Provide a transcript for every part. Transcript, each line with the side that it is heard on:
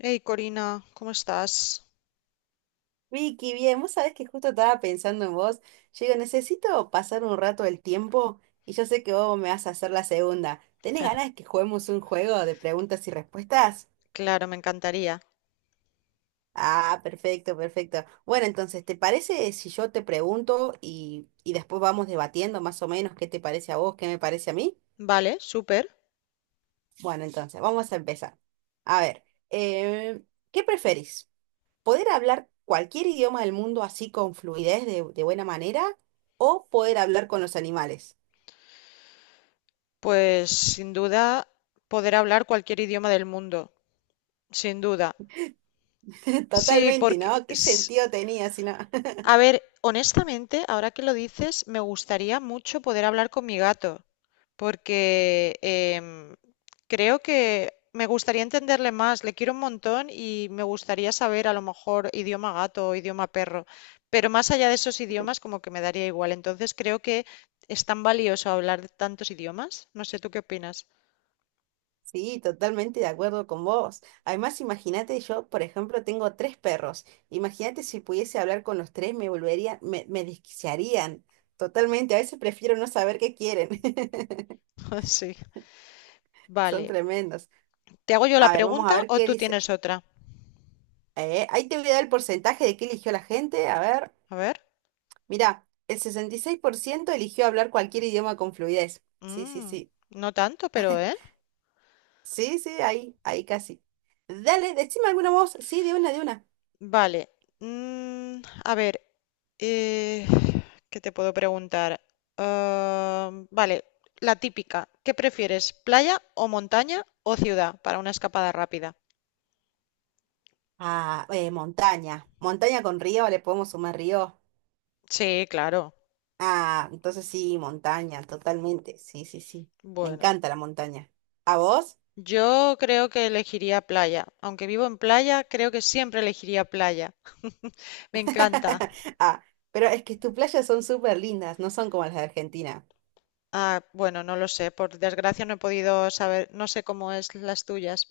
left: Hey Corina, ¿cómo estás?
right: Vicky, bien, vos sabés que justo estaba pensando en vos. Yo digo, necesito pasar un rato del tiempo y yo sé que vos me vas a hacer la segunda. ¿Tenés ganas de que juguemos un juego de preguntas y respuestas?
left: Claro, me encantaría.
right: Ah, perfecto, perfecto. Bueno, entonces, ¿te parece si yo te pregunto y después vamos debatiendo más o menos qué te parece a vos, qué me parece a mí?
left: Vale, súper.
right: Bueno, entonces, vamos a empezar. A ver, eh, ¿qué preferís? Poder hablar cualquier idioma del mundo así con fluidez de buena manera o poder hablar con los animales.
left: Pues sin duda poder hablar cualquier idioma del mundo, sin duda. Sí,
right: Totalmente,
left: porque
right: ¿no? ¿Qué sentido tenía si no?
left: a ver, honestamente, ahora que lo dices, me gustaría mucho poder hablar con mi gato, porque creo que me gustaría entenderle más, le quiero un montón y me gustaría saber a lo mejor idioma gato o idioma perro, pero más allá de esos idiomas como que me daría igual, entonces creo que es tan valioso hablar de tantos idiomas, no sé, ¿tú qué opinas?
right: Sí, totalmente de acuerdo con vos. Además, imagínate, yo, por ejemplo, tengo tres perros. Imagínate si pudiese hablar con los tres, me volvería, me desquiciarían. Totalmente, a veces prefiero no saber qué quieren.
left: Sí,
right: Son
left: vale.
right: tremendos.
left: ¿Te hago yo la
right: A ver, vamos a
left: pregunta
right: ver
left: o
right: qué
left: tú
right: dice.
left: tienes otra?
right: Ahí te voy a dar el porcentaje de qué eligió la gente. A ver.
left: A ver.
right: Mirá, el 66% eligió hablar cualquier idioma con fluidez. Sí, sí,
left: Mm,
right: sí.
left: no tanto, pero ¿eh?
right: Sí, sí, ahí, ahí casi. Dale, decime alguna voz. Sí, de una, de una.
left: Vale. Mm, a ver, eh, ¿qué te puedo preguntar? Ah, vale, la típica. ¿Qué prefieres, playa o montaña o ciudad para una escapada rápida?
right: Ah, montaña. Montaña con río, le podemos sumar río.
left: Sí, claro.
right: Ah, entonces sí, montaña, totalmente. Sí, sí, sí. Me
left: Bueno,
right: encanta la montaña. ¿A vos?
left: yo creo que elegiría playa. Aunque vivo en playa, creo que siempre elegiría playa. Me encanta.
right: Ah, pero es que tus playas son súper lindas, no son como las de Argentina.
left: Ah, bueno, no lo sé. Por desgracia no he podido saber, no sé cómo es las tuyas.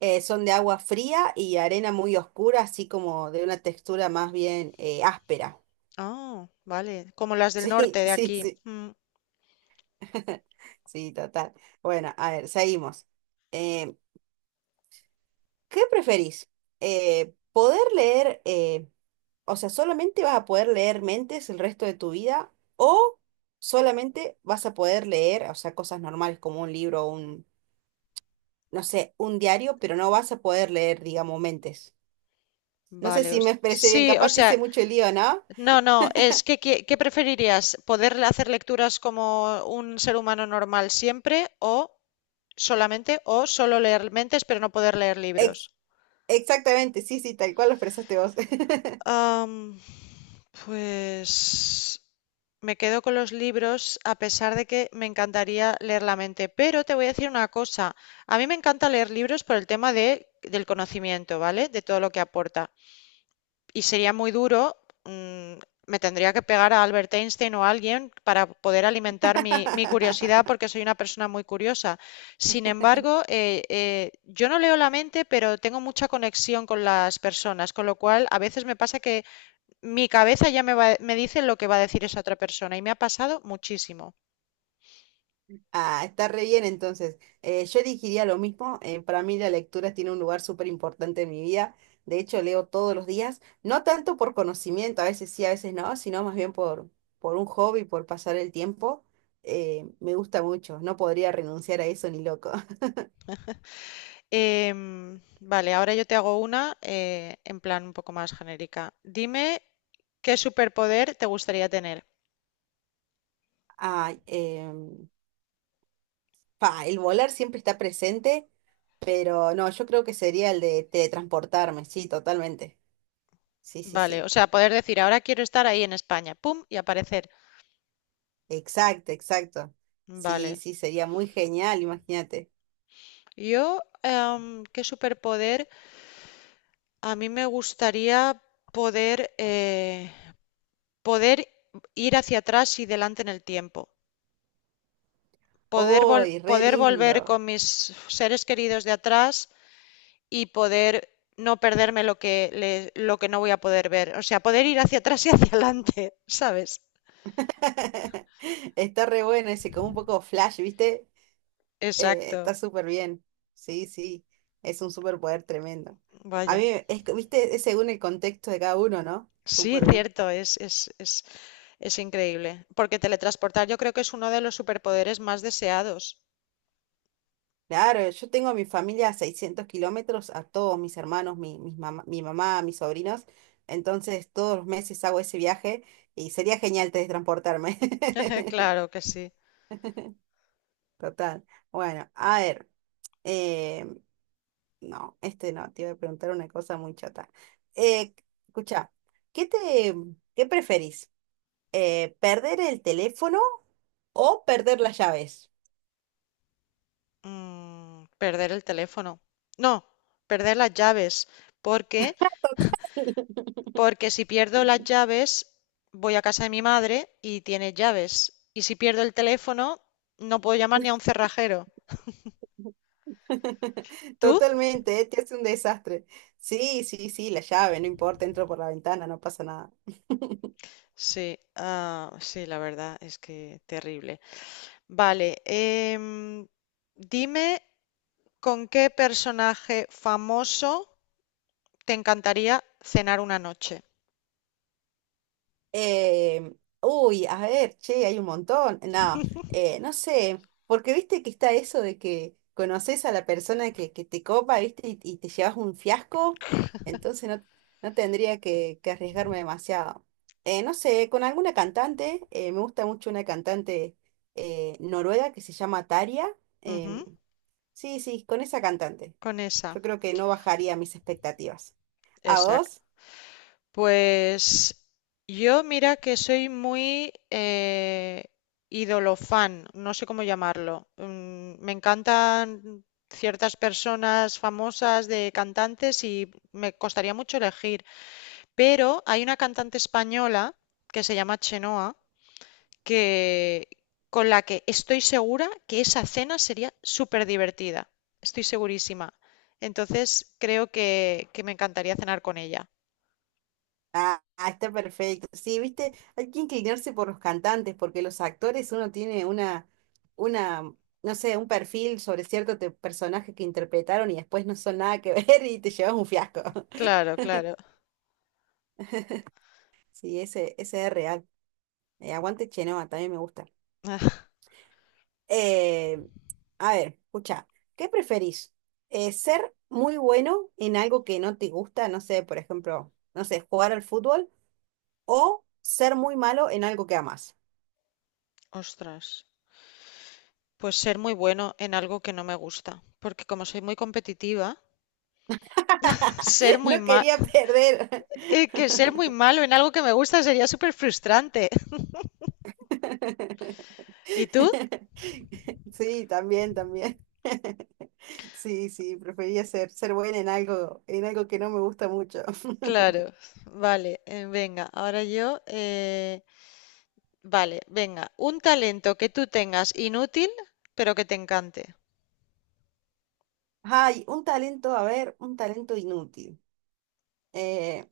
right: Son de agua fría y arena muy oscura, así como de una textura más bien áspera.
left: Ah, vale. Como las del
right: Sí,
left: norte de
right: sí,
left: aquí.
right: sí.
left: Mm.
right: Sí, total. Bueno, a ver, seguimos. Eh, ¿Qué preferís? ¿Poder leer, o sea, solamente vas a poder leer mentes el resto de tu vida o solamente vas a poder leer, o sea, cosas normales como un libro o un, no sé, un diario, pero no vas a poder leer, digamos, mentes? No sé
left: Vale,
right: si me expresé bien,
left: sí, o
right: capaz te
left: sea,
right: hice mucho lío, ¿no?
left: no, no, es que ¿qué preferirías? ¿Poder hacer lecturas como un ser humano normal siempre o solamente o solo leer mentes pero no poder leer libros?
right: Ex- exactamente, sí, sí, tal cual lo expresaste vos.
left: Am, pues me quedo con los libros a pesar de que me encantaría leer la mente, pero te voy a decir una cosa, a mí me encanta leer libros por el tema del conocimiento, ¿vale? De todo lo que aporta. Y sería muy duro. mm, Me tendría que pegar a Albert Einstein o a alguien para poder alimentar mi curiosidad porque soy una persona muy curiosa. Sin embargo, yo no leo la mente, pero tengo mucha conexión con las personas, con lo cual a veces me pasa que mi cabeza me dice lo que va a decir esa otra persona y me ha pasado muchísimo.
right: Ah, está re bien entonces. Yo elegiría lo mismo. Eh, para mí la lectura tiene un lugar súper importante en mi vida. De hecho, leo todos los días, no tanto por conocimiento, a veces sí, a veces no, sino más bien por un hobby, por pasar el tiempo. Me gusta mucho, no podría renunciar a eso ni loco.
left: Vale, ahora yo te hago una en plan un poco más genérica. Dime qué superpoder te gustaría tener.
right: Ay, pa, el volar siempre está presente, pero no, yo creo que sería el de teletransportarme, sí, totalmente. Sí, sí,
left: Vale,
right: sí.
left: o sea, poder decir, ahora quiero estar ahí en España, pum, y aparecer.
right: Exacto, exacto. Sí,
left: Vale.
right: sí, sería muy genial, imagínate.
left: Yo, ¿qué superpoder? A mí me gustaría poder, eh, poder ir hacia atrás y delante en el tiempo. Poder,
right: ¡Uy, re
left: poder volver
right: lindo!
left: con mis seres queridos de atrás y poder no perderme lo que, lo que no voy a poder ver. O sea, poder ir hacia atrás y hacia adelante, ¿sabes?
right: Está re bueno ese, como un poco flash, ¿viste? Está
left: Exacto.
right: súper bien. Sí, sí, es un superpoder tremendo. A
left: Vaya.
right: mí, es, que, ¿viste? Es según el contexto de cada uno, ¿no?
left: Sí,
right: Súper bien.
left: cierto, Es increíble, porque teletransportar yo creo que es uno de los superpoderes más deseados.
right: Claro, yo tengo a mi familia a 600 km, a todos mis hermanos, mi mamá, mis sobrinos. Entonces, todos los meses hago ese viaje y sería genial teletransportarme.
left: Claro que sí.
right: Total. Bueno, a ver. Eh, no, este no, te iba a preguntar una cosa muy chata. Eh, escucha, ¿qué te, qué preferís? ¿Perder el teléfono o perder las llaves?
left: Perder el teléfono. No, perder las llaves. ¿Por qué? Porque si pierdo las llaves, voy a casa de mi madre y tiene llaves. Y si pierdo el teléfono, no puedo llamar ni a un cerrajero. ¿Tú?
right: Totalmente, ¿eh? Te hace un desastre. Sí, sí, sí, la llave, no importa, entro por la ventana, no pasa nada.
left: Sí, ah, sí, la verdad es que terrible. Vale, dime con qué personaje famoso te encantaría cenar una noche.
right: Eh, uy, a ver, che, hay un montón. No, no sé, porque viste que está eso de que conoces a la persona que te copa, viste, y te llevas un fiasco, entonces no, no tendría que arriesgarme demasiado. No sé, con alguna cantante, me gusta mucho una cantante noruega que se llama Taria. em,
left: Ujú.
right: sí, sí, con esa cantante.
left: Con esa,
right: Yo creo que no bajaría mis expectativas. ¿A
left: exacto.
right: vos?
left: Pues yo mira que soy muy idolofan, no sé cómo llamarlo. Me encantan ciertas personas famosas de cantantes y me costaría mucho elegir, pero hay una cantante española que se llama Chenoa que con la que estoy segura que esa cena sería súper divertida. Estoy segurísima. Entonces creo que me encantaría cenar con ella.
right: Ah, ah, está perfecto. Sí, viste, hay que inclinarse por los cantantes, porque los actores uno tiene una, no sé, un perfil sobre cierto personaje que interpretaron y después no son nada que ver y te llevas un fiasco.
left: Claro, claro.
right: Sí, ese es real. Aguante Chenoa, también me gusta.
left: Ah,
right: Eh, a ver, escucha, ¿qué preferís? ¿Ser muy bueno en algo que no te gusta? No sé, por ejemplo, no sé, jugar al fútbol o ser muy malo en algo que amas.
left: ostras. Pues ser muy bueno en algo que no me gusta. Porque como soy muy competitiva, ser muy
right: No
left: mal,
right: quería perder.
left: que ser muy malo en algo que me gusta sería súper frustrante. ¿Y tú?
right: Sí, también, también. Sí, sí, prefería ser buena en algo que no me gusta mucho.
left: Claro, vale, venga, ahora yo. Vale, venga. Un talento que tú tengas inútil, pero que te encante.
right: Ay, un talento, a ver, un talento inútil. Eh,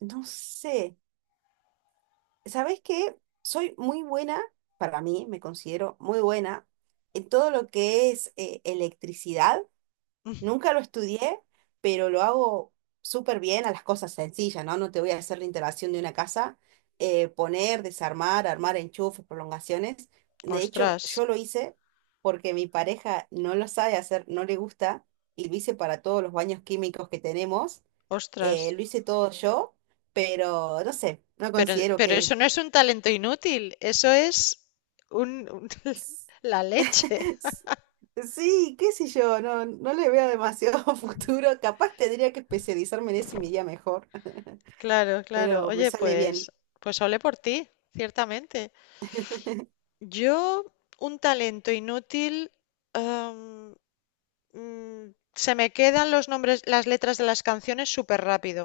right: no sé, ¿sabés qué? Soy muy buena, para mí, me considero muy buena en todo lo que es electricidad. Nunca lo estudié, pero lo hago súper bien a las cosas sencillas, ¿no? No te voy a hacer la instalación de una casa, poner, desarmar, armar enchufes, prolongaciones. De hecho,
left: Ostras,
right: yo lo hice porque mi pareja no lo sabe hacer, no le gusta, y lo hice para todos los baños químicos que tenemos.
left: ostras.
right: Lo hice todo yo, pero no sé, no
left: Pero,
right: considero
left: pero
right: que...
left: eso no es un talento inútil, eso es un, un- la leche.
right: Sí, qué sé yo, no, no le veo demasiado futuro. Capaz tendría que especializarme en eso y me iría mejor.
left: Claro, claro.
right: Pero me
left: Oye,
right: sale bien.
left: pues ole por ti, ciertamente. Yo, un talento inútil, am, se me quedan los nombres, las letras de las canciones súper rápido.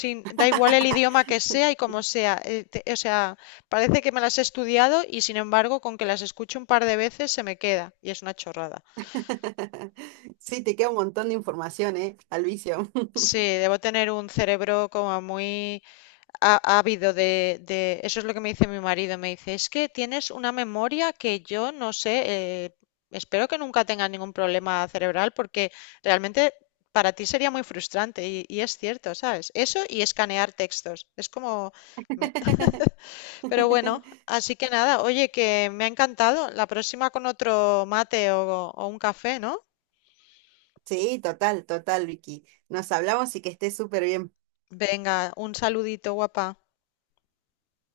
left: Da igual el idioma que sea y como sea. O sea, parece que me las he estudiado y sin embargo, con que las escuche un par de veces se me queda y es una chorrada.
right: Sí, te queda un montón de información, ¿eh? Al vicio.
left: Sí, debo tener un cerebro como muy ávido. Eso es lo que me dice mi marido. Me dice, es que tienes una memoria que yo no sé, eh, espero que nunca tengas ningún problema cerebral porque realmente para ti sería muy frustrante y es cierto, ¿sabes? Eso y escanear textos. Es como. Me, Pero bueno, así que nada, oye, que me ha encantado. La próxima con otro mate o un café, ¿no?
right: Sí, total, total, Vicky. Nos hablamos y que estés súper bien.
left: Venga, un saludito, guapa.